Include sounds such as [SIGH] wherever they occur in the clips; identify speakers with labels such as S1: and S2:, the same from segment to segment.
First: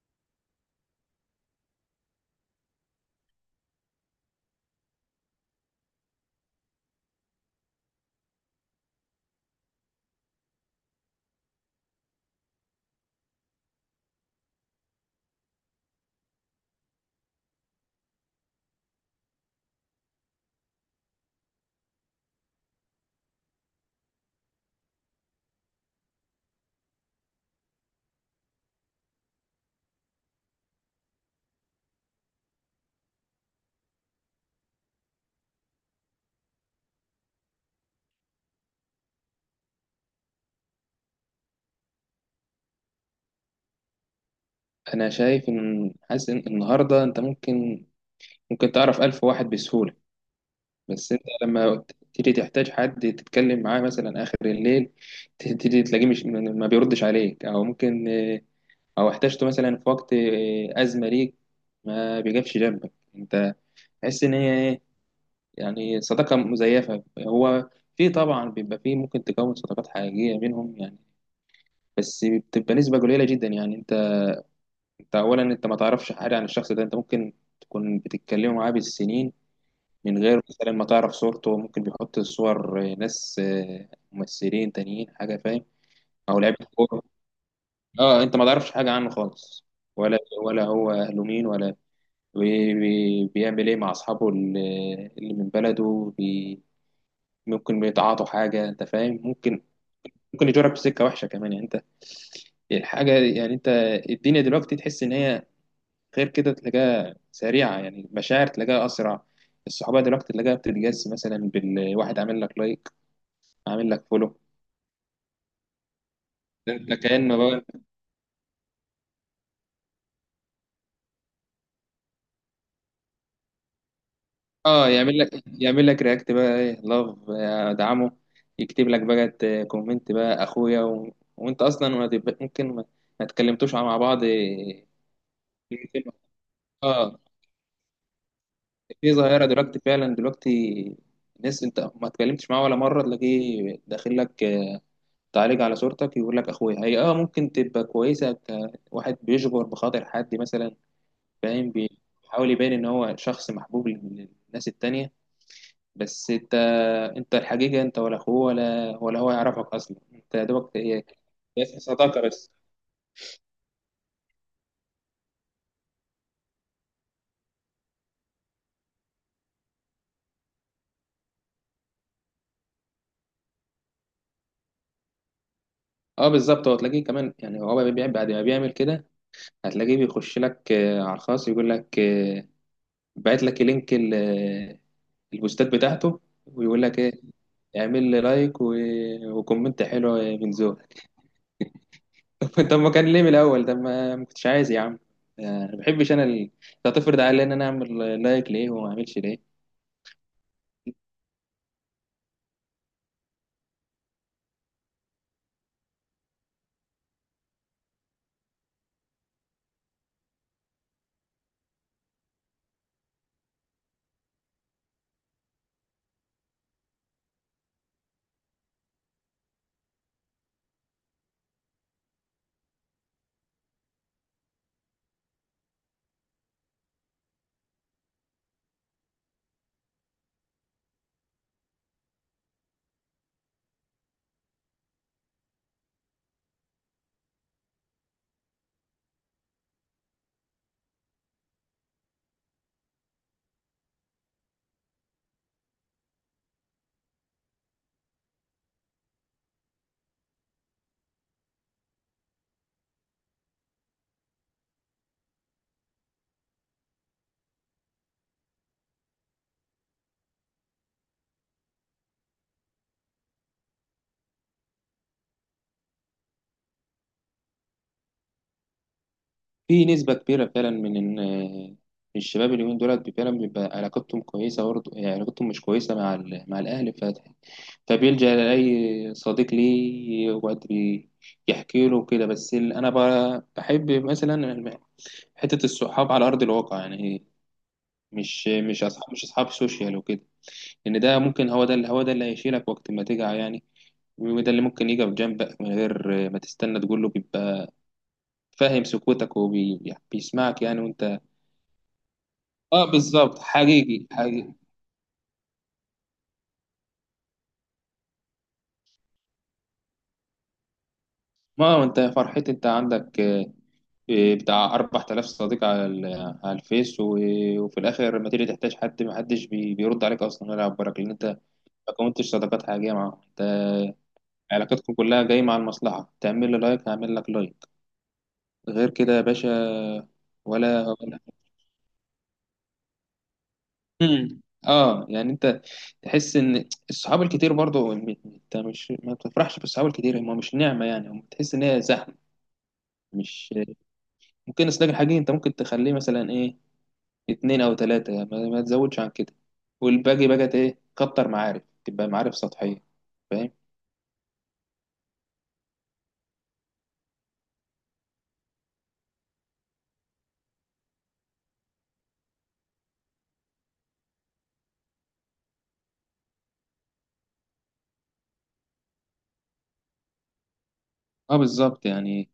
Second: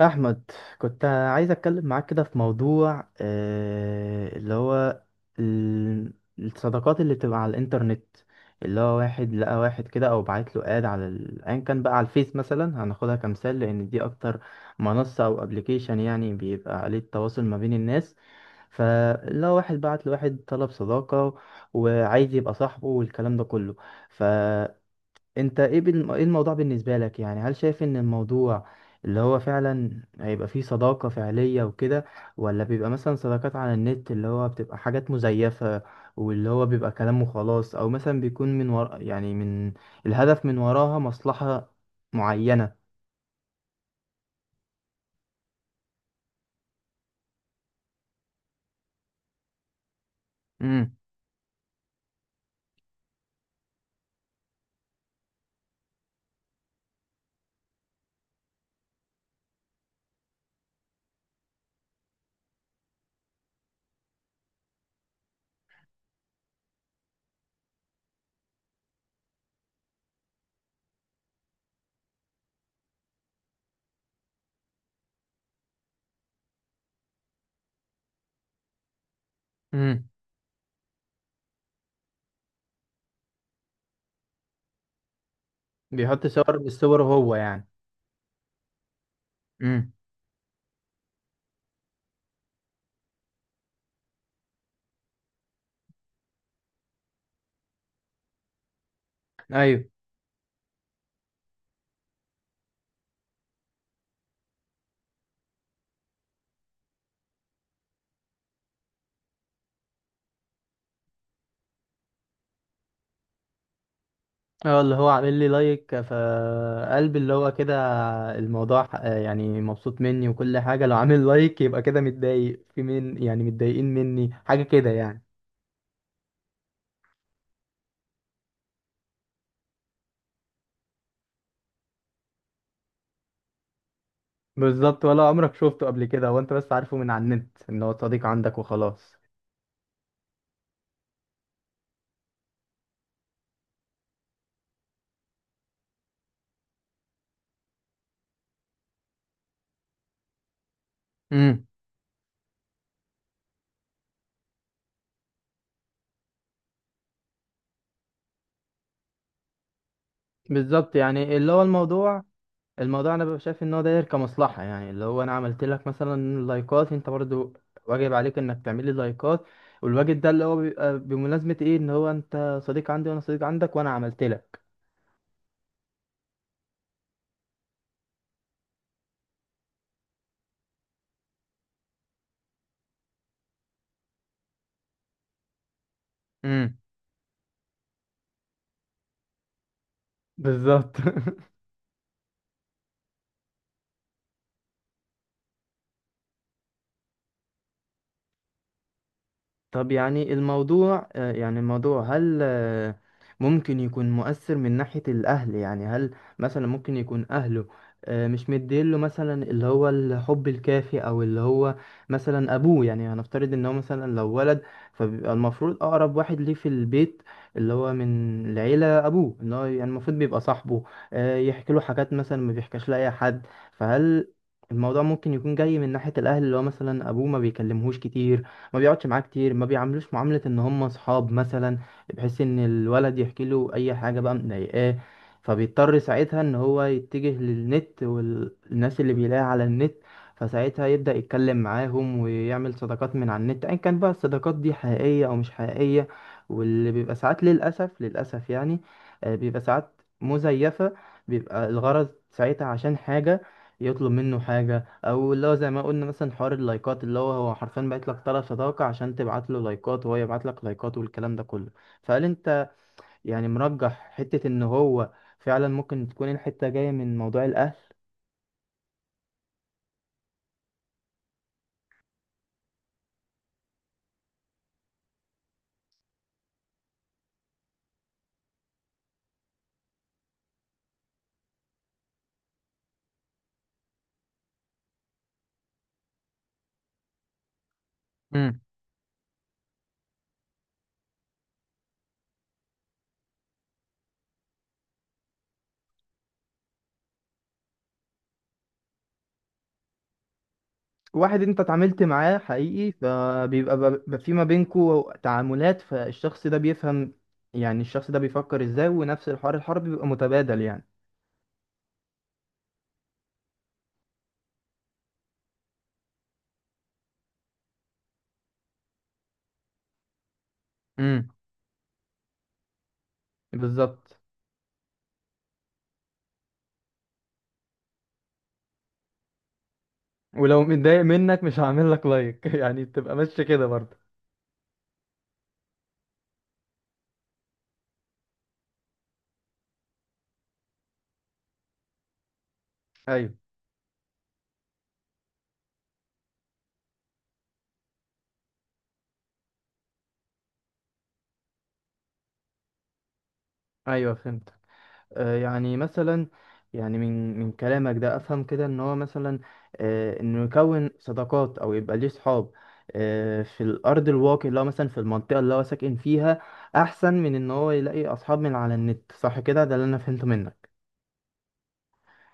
S1: احمد، كنت عايز اتكلم معاك كده في موضوع اللي هو ال- الصداقات اللي بتبقى على الانترنت، اللي هو واحد لقى واحد كده او بعت له اد على ايا كان بقى على الفيس مثلا. هناخدها كمثال لان دي اكتر منصة او ابلكيشن يعني بيبقى عليه التواصل ما بين الناس. فاللي هو واحد بعت لواحد طلب صداقة وعايز يبقى صاحبه والكلام ده كله. انت ايه ايه الموضوع بالنسبة لك؟ يعني هل شايف ان الموضوع اللي هو فعلا هيبقى فيه صداقة فعلية وكده، ولا بيبقى مثلا صداقات على النت اللي هو بتبقى حاجات مزيفة، واللي هو بيبقى كلام وخلاص، او مثلا بيكون من ورا، يعني من الهدف من وراها مصلحة معينة؟
S2: انا شايف ان حاسس ان النهارده انت ممكن تعرف الف واحد بسهوله.
S1: امم.
S2: بس انت لما تيجي تحتاج حد تتكلم معاه مثلا اخر الليل، تيجي تلاقيه مش ما بيردش عليك، او ممكن او احتاجته مثلا في وقت ازمه ليك ما بيجيبش جنبك. انت تحس ان هي ايه، يعني صداقه مزيفه هو. في طبعا بيبقى في ممكن تكون صداقات حقيقيه بينهم يعني، بس بتبقى نسبه قليله جدا يعني. انت اولا انت ما تعرفش حاجه عن الشخص ده، انت ممكن تكون بتتكلم معاه بالسنين،
S1: امم.
S2: من غير مثلا ما تعرف صورته. ممكن بيحط صور ناس، ممثلين تانيين حاجه، فاهم؟
S1: بيحط
S2: او لعيبه
S1: صور، بالصور
S2: كوره.
S1: هو يعني؟
S2: اه، انت ما تعرفش حاجه عنه خالص،
S1: امم.
S2: ولا ولا هو اهله مين، ولا بيعمل ايه مع اصحابه اللي من بلده، بي ممكن بيتعاطوا حاجه، انت فاهم، ممكن
S1: ايوه.
S2: ممكن يجرك في سكه وحشه كمان يعني. انت الحاجه يعني، انت الدنيا دلوقتي تحس ان هي غير كده، تلاقيها سريعة، يعني المشاعر تلاقيها أسرع. الصحوبية دلوقتي تلاقيها بتتجس، مثلا بالواحد عامل لك لايك، عامل لك فولو،
S1: اه، اللي هو عامل لي لايك
S2: ده انت
S1: فقلبي اللي
S2: كأنه
S1: هو
S2: بقى.
S1: كده الموضوع يعني مبسوط مني وكل حاجة، لو عامل لايك يبقى كده متضايق في، من يعني متضايقين مني حاجة
S2: اه،
S1: كده
S2: يعمل
S1: يعني.
S2: لك يعمل لك رياكت بقى، ايه، لاف، ادعمه. يكتب لك بقى كومنت بقى اخويا، وانت اصلا ما تب- ممكن ما تكلمتوش مع بعض
S1: بالظبط، ولا عمرك شفته
S2: كلمتين.
S1: قبل كده؟ هو انت بس عارفه من
S2: اه،
S1: على النت ان هو صديق عندك
S2: في
S1: وخلاص.
S2: ظاهرة دلوقتي فعلا دلوقتي، ناس انت ما اتكلمتش معاه ولا مرة تلاقيه داخل لك تعالج على صورتك، يقول لك اخويا هي اه ممكن تبقى كويسه، كواحد بيجبر بخاطر حد مثلا،
S1: امم.
S2: فاهم، بيحاول يبين ان هو شخص محبوب للناس التانية. بس انت الحقيقه انت ولا اخوه، ولا هو يعرفك اصلا، انت يا دوبك
S1: بالظبط.
S2: هي
S1: يعني اللي هو
S2: بس صداقه
S1: الموضوع،
S2: بس.
S1: الموضوع انا ببقى شايف ان هو داير كمصلحه، يعني اللي هو انا عملت لك مثلا لايكات، انت برضو واجب عليك انك تعمل لي لايكات. والواجب ده اللي هو بيبقى بمناسبه ايه؟ ان هو انت صديق عندي وانا صديق عندك وانا عملت لك.
S2: اه بالظبط، هو تلاقيه كمان يعني هو بيعمل، بعد ما بيعمل كده هتلاقيه بيخش لك على الخاص، يقول لك، باعت لك لينك البوستات بتاعته،
S1: امم.
S2: ويقول لك ايه، اعمل لي لايك وكومنت حلو من زوج.
S1: بالظبط [LAUGHS]
S2: [LAUGHS] طب ما كان ليه من الاول، ده ما كنتش عايز يا عم. ما بحبش انا لو تفرض عليا ان انا اعمل لايك ليه وما اعملش ليه.
S1: طب يعني الموضوع، يعني الموضوع، هل ممكن يكون مؤثر من ناحية الأهل؟ يعني هل مثلا ممكن يكون أهله مش مديله مثلا اللي هو الحب الكافي، أو اللي هو مثلا أبوه يعني؟ هنفترض إن هو مثلا لو ولد، فبيبقى المفروض أقرب واحد ليه في البيت اللي هو من العيلة أبوه، إن هو يعني المفروض بيبقى صاحبه، يحكي له حاجات مثلا ما بيحكاش لأي حد. فهل الموضوع ممكن يكون جاي من ناحية الأهل؟ اللي هو مثلا أبوه ما بيكلمهوش كتير، ما بيقعدش معاه كتير، ما بيعاملوش معاملة ان هم اصحاب مثلا، بحيث ان الولد يحكي له اي حاجة بقى مضايقاه. فبيضطر ساعتها ان هو يتجه للنت والناس اللي بيلاقيها على النت، فساعتها يبدأ يتكلم معاهم ويعمل صداقات من على النت، ايا كان بقى الصداقات دي حقيقية او مش حقيقية. واللي بيبقى ساعات للأسف للأسف يعني، بيبقى ساعات مزيفة، بيبقى الغرض ساعتها عشان حاجة، يطلب منه حاجة، او اللي هو زي ما قلنا مثلا حوار اللايكات، اللي هو هو حرفيا بقيت لك طرف صداقة عشان تبعت له لايكات وهو يبعت لك لايكات والكلام ده كله. فهل انت يعني مرجح حتة ان هو فعلا ممكن تكون الحتة جاية من موضوع الاهل؟
S2: في نسبه كبيره فعلا من، من الشباب اليومين دولت فعلا بيبقى علاقتهم كويسه برضه، يعني علاقتهم مش كويسه مع مع الاهل، فبيلجأ لأي صديق ليه وقت يحكي له كده. بس، أنا بحب مثلا حتة الصحاب على أرض الواقع يعني، مش
S1: امم.
S2: مش اصحاب، مش اصحاب سوشيال وكده. لان ده ممكن هو ده اللي هو ده اللي هيشيلك وقت ما تجع يعني، وده اللي ممكن يجي في جنبك من غير ما تستنى تقول له، بيبقى فاهم سكوتك وبيسمعك يعني، وانت.
S1: واحد انت اتعاملت معاه
S2: اه
S1: حقيقي
S2: بالظبط،
S1: فبيبقى
S2: حقيقي
S1: في ما
S2: حقيقي.
S1: بينكوا تعاملات، فالشخص ده بيفهم، يعني الشخص ده بيفكر ازاي، ونفس الحوار، الحوار بيبقى متبادل يعني.
S2: ما هو انت يا فرحتي، انت عندك بتاع 4000 صديق على على الفيس، وفي الاخر لما تيجي تحتاج حد، ما حدش بيرد عليك اصلا ولا يعبرك، لان انت
S1: امم.
S2: ما كونتش صداقات حقيقيه معاهم. انت
S1: بالظبط،
S2: علاقتكم كلها جايه مع المصلحه، تعمل لي لايك هعمل لك لايك، غير كده يا باشا.
S1: ولو
S2: ولا،
S1: متضايق
S2: ولا.
S1: منك مش هعمل لك لايك [LAUGHS] يعني بتبقى ماشية كده برضه.
S2: مم. اه، يعني انت تحس ان الصحاب الكتير برضو انت مش ما بتفرحش بالصحاب الكتير، هم مش نعمه يعني، هم تحس ان هي زحمه،
S1: ايوه.
S2: مش ممكن اصدق الحقيقي. انت ممكن تخليه مثلا ايه، اتنين او تلاته، ما تزودش عن كده. والباقي بقى ايه، كتر معارف، تبقى معارف سطحيه. فاهم؟
S1: ايوه فهمت. يعني مثلا، يعني من كلامك ده افهم كده ان هو مثلا، انه يكون صداقات او يبقى ليه صحاب في الارض الواقع اللي هو مثلا في المنطقه اللي هو ساكن فيها، احسن من ان هو يلاقي اصحاب من على النت. صح كده؟ ده اللي انا فهمته منك.
S2: اه بالظبط يعني،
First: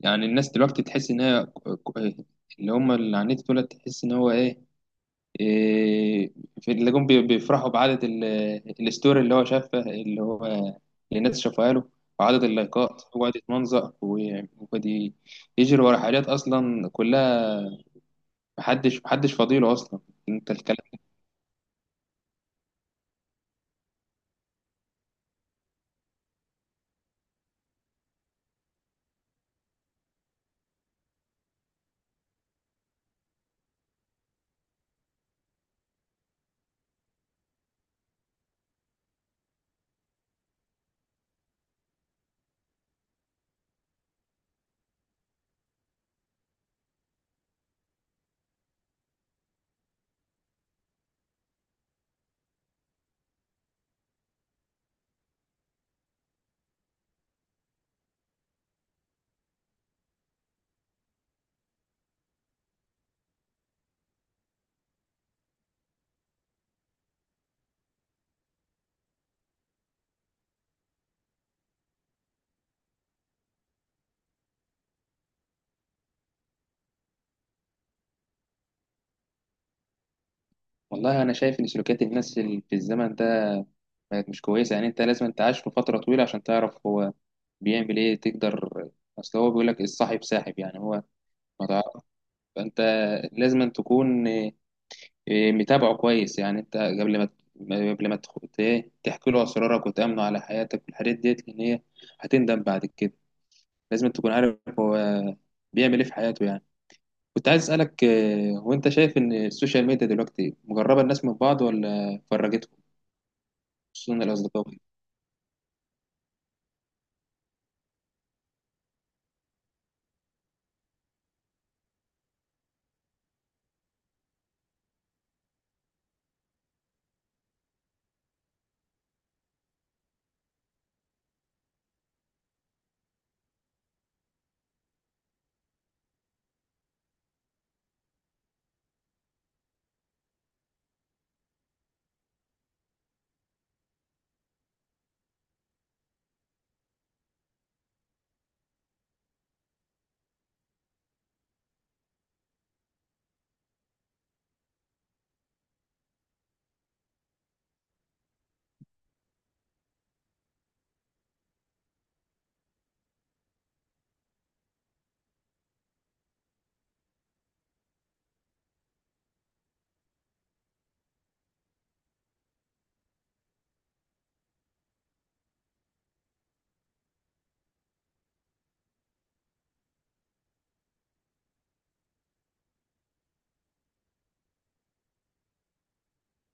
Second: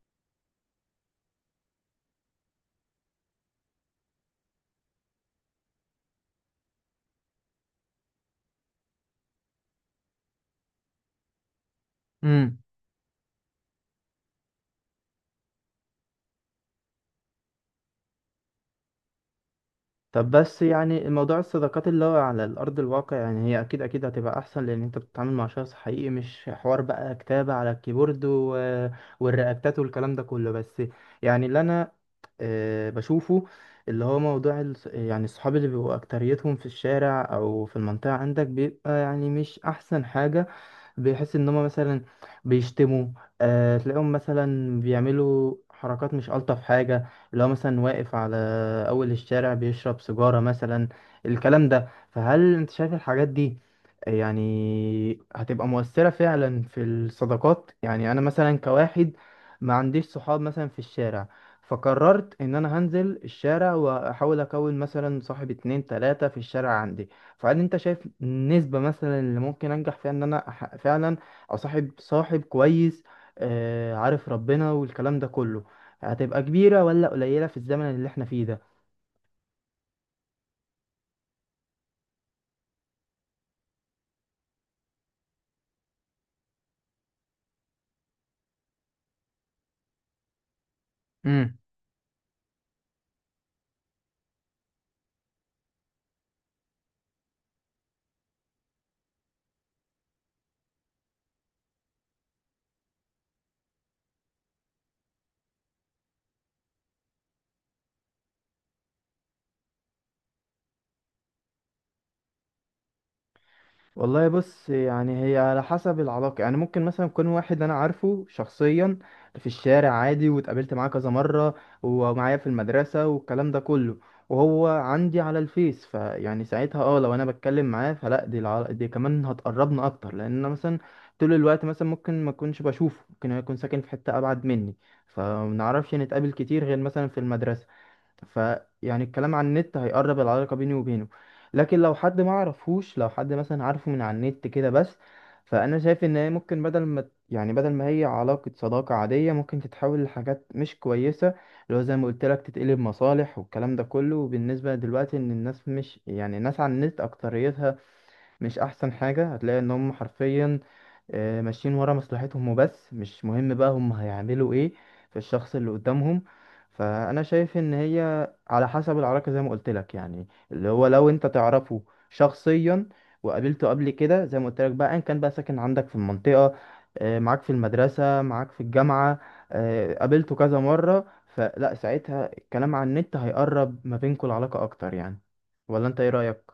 S2: الناس دلوقتي تحس ان هي اللي هم اللي على النت دول، تحس ان هو ايه، إيه، في اللي جم بيفرحوا بعدد الستوري اللي هو شافها، اللي الناس شافها له، وعدد
S1: امم.
S2: اللايكات، وقعد يتمنظر، وقعد يجري ورا حاجات اصلا كلها، محدش فاضيله اصلا.
S1: طب
S2: انت
S1: بس
S2: الكلام.
S1: يعني الموضوع الصداقات اللي هو على الأرض الواقع، يعني هي أكيد أكيد هتبقى أحسن، لأن أنت بتتعامل مع شخص حقيقي، مش حوار بقى كتابة على الكيبورد والرياكتات والكلام ده كله. بس يعني اللي أنا بشوفه اللي هو موضوع يعني الصحاب اللي بيبقوا أكتريتهم في الشارع أو في المنطقة عندك، بيبقى يعني مش أحسن حاجة. بيحس ان هم مثلا بيشتموا، آه تلاقيهم مثلا بيعملوا حركات مش ألطف حاجة، اللي هو مثلا واقف على أول الشارع بيشرب سيجارة مثلا، الكلام ده. فهل انت شايف الحاجات دي يعني هتبقى مؤثرة فعلا في الصداقات؟ يعني أنا مثلا كواحد ما عنديش صحاب مثلا في الشارع، فقررت إن أنا هنزل الشارع وأحاول أكون مثلا صاحب اتنين تلاتة في الشارع عندي. فهل انت شايف النسبة مثلا اللي ممكن انجح فيها ان انا فعلا اصاحب صاحب كويس، عارف ربنا والكلام ده كله، هتبقى كبيرة ولا قليلة في الزمن اللي احنا فيه؟
S2: والله انا شايف ان سلوكيات الناس في الزمن ده بقت مش كويسه يعني. انت لازم، انت عايش في فتره طويله عشان تعرف هو بيعمل ايه تقدر. اصل هو بيقول لك الصاحب ساحب، يعني هو
S1: ده
S2: ما تعرف. فانت لازم أن تكون، متابعه كويس يعني. انت قبل ما، قبل ما تخ- ت- إيه، تحكي له اسرارك وتامنه على حياتك والحاجات ديت، لان هي هتندم بعد كده. لازم تكون عارف هو بيعمل ايه في حياته يعني. كنت عايز اسالك، هو انت شايف ان السوشيال ميديا دلوقتي مقربه الناس من بعض ولا فرجتهم، خصوصا
S1: والله
S2: الاصدقاء
S1: بص،
S2: وكده؟
S1: يعني هي على حسب العلاقة. يعني ممكن مثلا يكون واحد أنا عارفه شخصيا في الشارع عادي واتقابلت معاه كذا مرة، ومعايا في المدرسة والكلام ده كله، وهو عندي على الفيس، فيعني ساعتها اه لو أنا بتكلم معاه فلا، دي دي كمان هتقربنا أكتر، لأن أنا مثلا طول الوقت مثلا ممكن ما أكونش بشوفه، ممكن هو يكون ساكن في حتة أبعد مني، فمنعرفش نتقابل كتير غير مثلا في المدرسة، فيعني الكلام عن النت هيقرب العلاقة بيني وبينه. لكن لو حد ما عرفوش، لو حد مثلا عارفه من على النت كده بس، فأنا شايف إن هي ممكن بدل ما هي علاقة صداقة عادية ممكن تتحول لحاجات مش كويسة، اللي هو زي ما قلت لك تتقلب مصالح والكلام ده كله. وبالنسبة دلوقتي إن الناس مش، يعني الناس على النت أكتريتها مش أحسن حاجة، هتلاقي إن هم حرفيا ماشيين ورا مصلحتهم وبس، مش مهم بقى هم هيعملوا ايه في الشخص اللي قدامهم. فانا شايف ان هي على حسب العلاقة زي ما قلت لك، يعني اللي هو لو انت تعرفه شخصيا وقابلته قبل كده، زي ما قلت لك بقى، ان كان بقى ساكن عندك في المنطقة، معاك في المدرسة، معاك في الجامعة، قابلته كذا مرة، فلا ساعتها الكلام عن النت هيقرب ما بينكم العلاقة اكتر يعني. ولا انت ايه رأيك؟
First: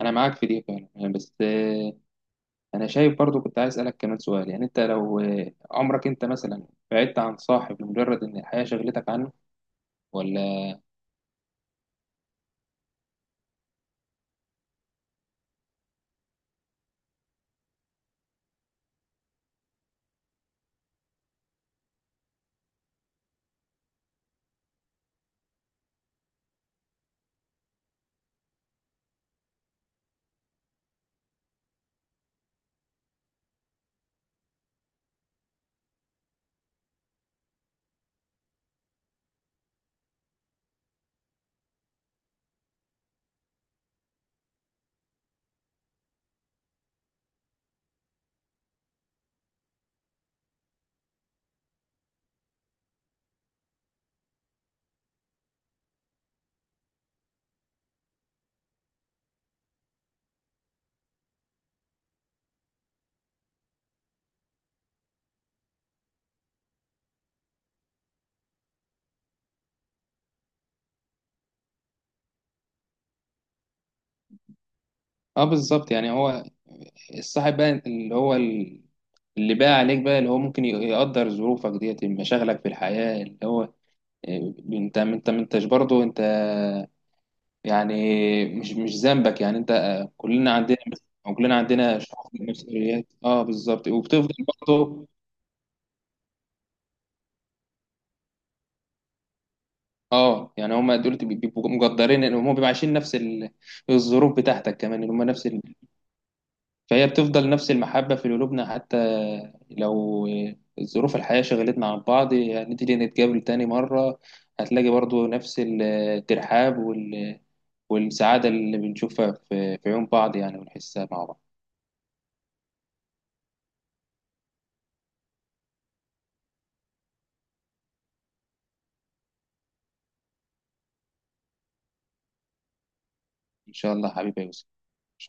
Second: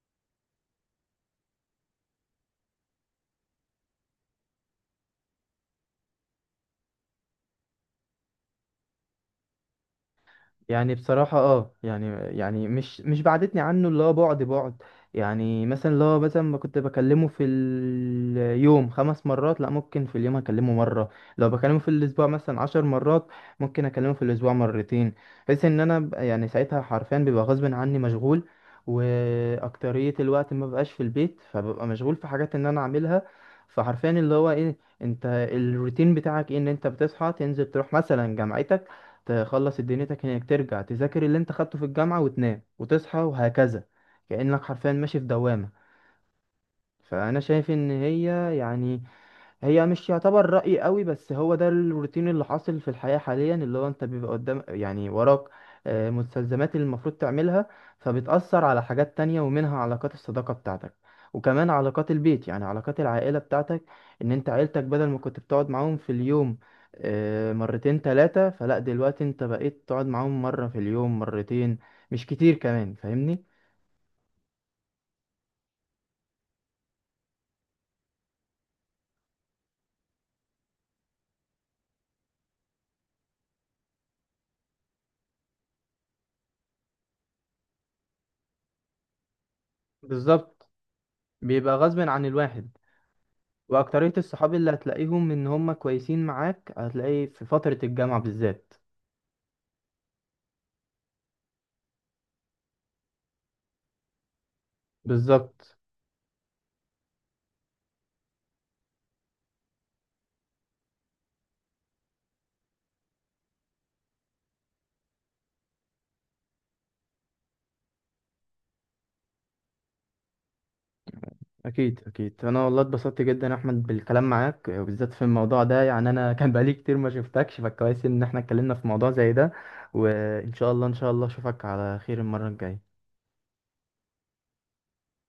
S2: انا معاك في دي فعلا يعني، بس، انا شايف برضو. كنت عايز اسالك كمان سؤال يعني، انت لو عمرك انت مثلا بعدت عن صاحب لمجرد ان الحياه شغلتك عنه ولا؟
S1: يعني بصراحة اه يعني، يعني مش بعدتني عنه، اللي هو بعد بعد، يعني مثلا اللي هو مثلا ما كنت بكلمه في اليوم 5 مرات، لا ممكن في اليوم اكلمه مرة. لو بكلمه في الاسبوع مثلا 10 مرات ممكن اكلمه في الاسبوع مرتين، بحيث ان انا يعني ساعتها حرفيا بيبقى غصب عني مشغول، واكترية الوقت ما بقاش في البيت، فببقى مشغول في حاجات ان انا اعملها. فحرفيا اللي هو ايه؟ انت الروتين بتاعك ايه؟ ان انت بتصحى تنزل تروح مثلا جامعتك، تخلص دنيتك هناك، ترجع تذاكر اللي انت خدته في الجامعة، وتنام وتصحى وهكذا، كأنك حرفيا ماشي في دوامة. فأنا شايف إن هي، يعني هي مش يعتبر رأي قوي، بس هو ده الروتين اللي حاصل في الحياة حاليا، اللي هو انت بيبقى قدام، يعني وراك مستلزمات اللي المفروض تعملها، فبتأثر على حاجات تانية ومنها علاقات الصداقة بتاعتك، وكمان علاقات البيت، يعني علاقات العائلة بتاعتك، ان انت عيلتك بدل ما كنت بتقعد معاهم في اليوم مرتين تلاتة، فلا دلوقتي انت بقيت تقعد معاهم مرة في اليوم، مرتين، مش كتير كمان. فاهمني؟
S2: اه بالظبط يعني، هو الصاحب بقى اللي بقى عليك بقى اللي هو ممكن يقدر ظروفك ديت مشاغلك في الحياة، اللي هو انت ما انتش برضه انت. يعني مش ذنبك يعني انت. كلنا
S1: بالظبط،
S2: عندنا، او كلنا
S1: بيبقى
S2: عندنا
S1: غصب عن
S2: شعور
S1: الواحد،
S2: بالمسؤوليات. اه بالظبط،
S1: واكترية
S2: وبتفضل
S1: الصحاب اللي
S2: برضه.
S1: هتلاقيهم ان هم كويسين معاك هتلاقي في فترة الجامعة بالذات.
S2: اه يعني، هم دول بيبقوا مقدرين ان هم بيبقوا عايشين نفس الظروف بتاعتك كمان، ان هم نفس.
S1: بالظبط.
S2: فهي بتفضل نفس المحبة في قلوبنا، حتى لو ظروف الحياة شغلتنا عن بعض، هنيجي نتقابل تاني مرة، هتلاقي برضو نفس الترحاب والسعادة اللي بنشوفها في عيون بعض يعني، ونحسها مع بعض.
S1: اكيد اكيد، انا والله اتبسطت جدا يا احمد بالكلام معاك وبالذات في الموضوع ده، يعني انا [LAUGHS] كان بقالي كتير ما شفتكش، فكويس ان احنا اتكلمنا في موضوع زي ده. وان شاء الله ان شاء الله اشوفك على خير المرة الجاية.
S2: إن شاء الله حبيبي يا يوسف، إن شاء الله.